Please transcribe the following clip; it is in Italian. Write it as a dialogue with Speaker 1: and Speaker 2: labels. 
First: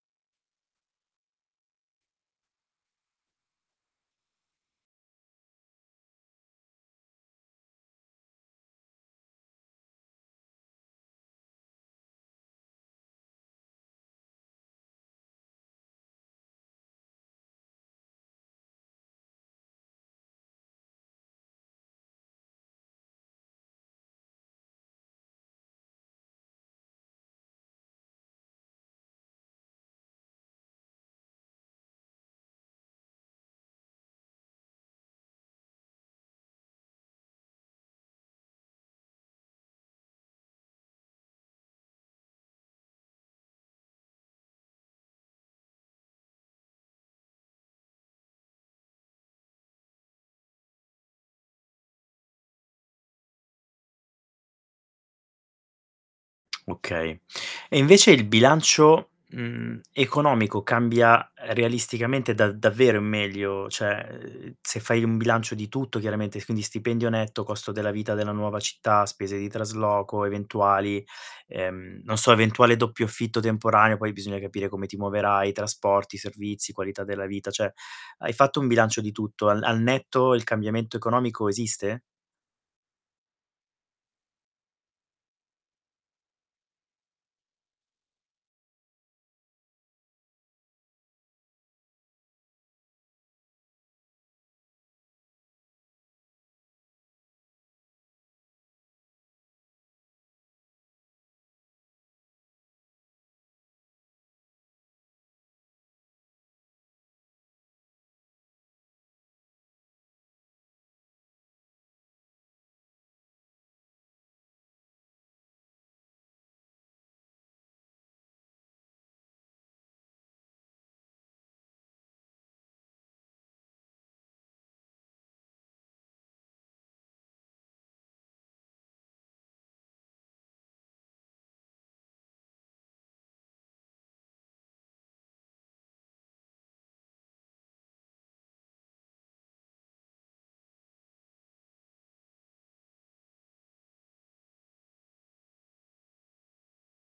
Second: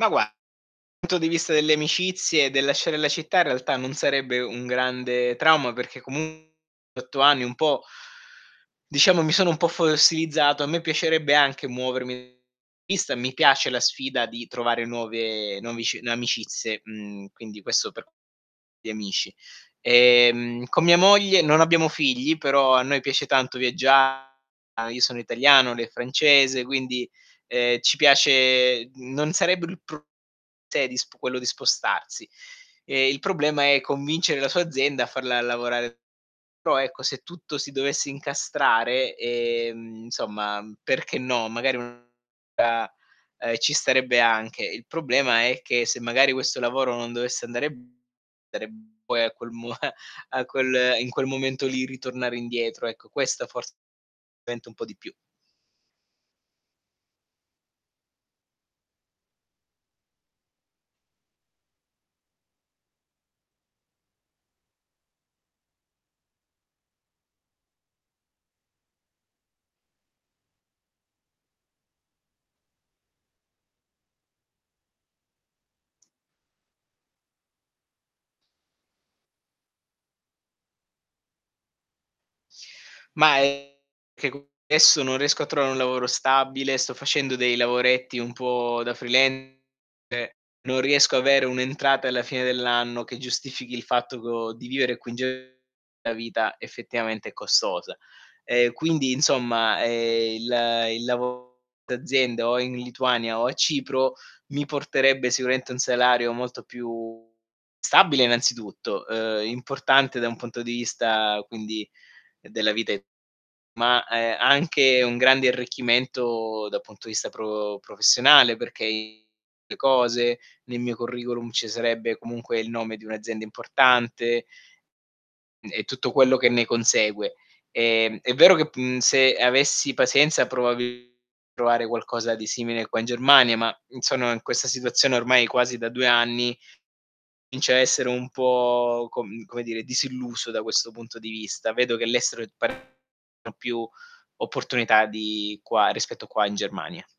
Speaker 1: Ma gua punto di vista delle amicizie e del lasciare la città, in realtà, non sarebbe un grande trauma, perché comu 8 anni un po' diciamo, mi sono un po' fossilizzato. A me piacerebbe anche muovermi vista, mi piace la sfida di trovare nuove novici amicizie, mhmm, quindi questo per gli amici. Ehm, con mia moglie non abbiamo figli, però a noi piace tanto viaggia io sono italiano, lei è francese, quindi, ehm, ci piace d non sarebbe il pru cioè, di sp quello di spostarsi. Ehm, il problema è convincere la sua azienda a farla lavorare però, ecco, se tutto si dovesse incastrare, ehm, insomma, perché no, magari [unintelligible] ehm, ci starebbe anche, il problema è che se magari questo lavoro non dovesse andare [unintelligible] poi a quel mu a quel in quel momento, lì ritornare indietro, ecco, questa fors [unintelligible] un po' di più.
Speaker 2: Okay. E invece il bilancio, mhmm, economico cambia realisticamente da davvero in meglio? Cioè, ehm, se fai un bilancio di tutto chiaramente, quindi: stipendio netto, costo della vita della nuova città, spese di trasloco eventuali, ehm, non so, eventuale doppio affitto temporaneo, poi bisogna capire come ti muoverai, trasporti, servizi, qualità della vita. Cioè, hai fatto un bilancio di tutto: al al netto il cambiamento economico esiste?
Speaker 1: Mah, è che co esso non riesco a trovare un lavoro stabile, sto facendo dei lavoretti un po' da freelance, e non riesco avere un'entrata alla fine dell'anno che giustifichi il fatto co di vivere qui in Ge la vita effettivamente è costosa. Ehm, quindi, insomma, ehm, il il lavo d'azienda, o è in Lituania o a Cipro, mi porterebbe sicuramente un salario molto più stabile innanzitutto, uhm, importante da un punto di vista, quindi, della vita e ma, ehm, anche un grande arricchimento da punto di vista pro professionale, perché i le cose, ne mio curriculum ci sarebbe comunque il nome di un'azienda importante n e tutto quello che ne consegue. Ehm, è vero che pu mhmm, se avessi pazienza, probabi provare qualcosa di simile qua in Germania ma, mhmm, sonoin questa situazione ormai quasi da 2 anni, comincio a essere un po', com come dire, disilluso da questo punto di vista. Vedo che l'estero è pa no, più opportunità di qua rispetto qua in Germania.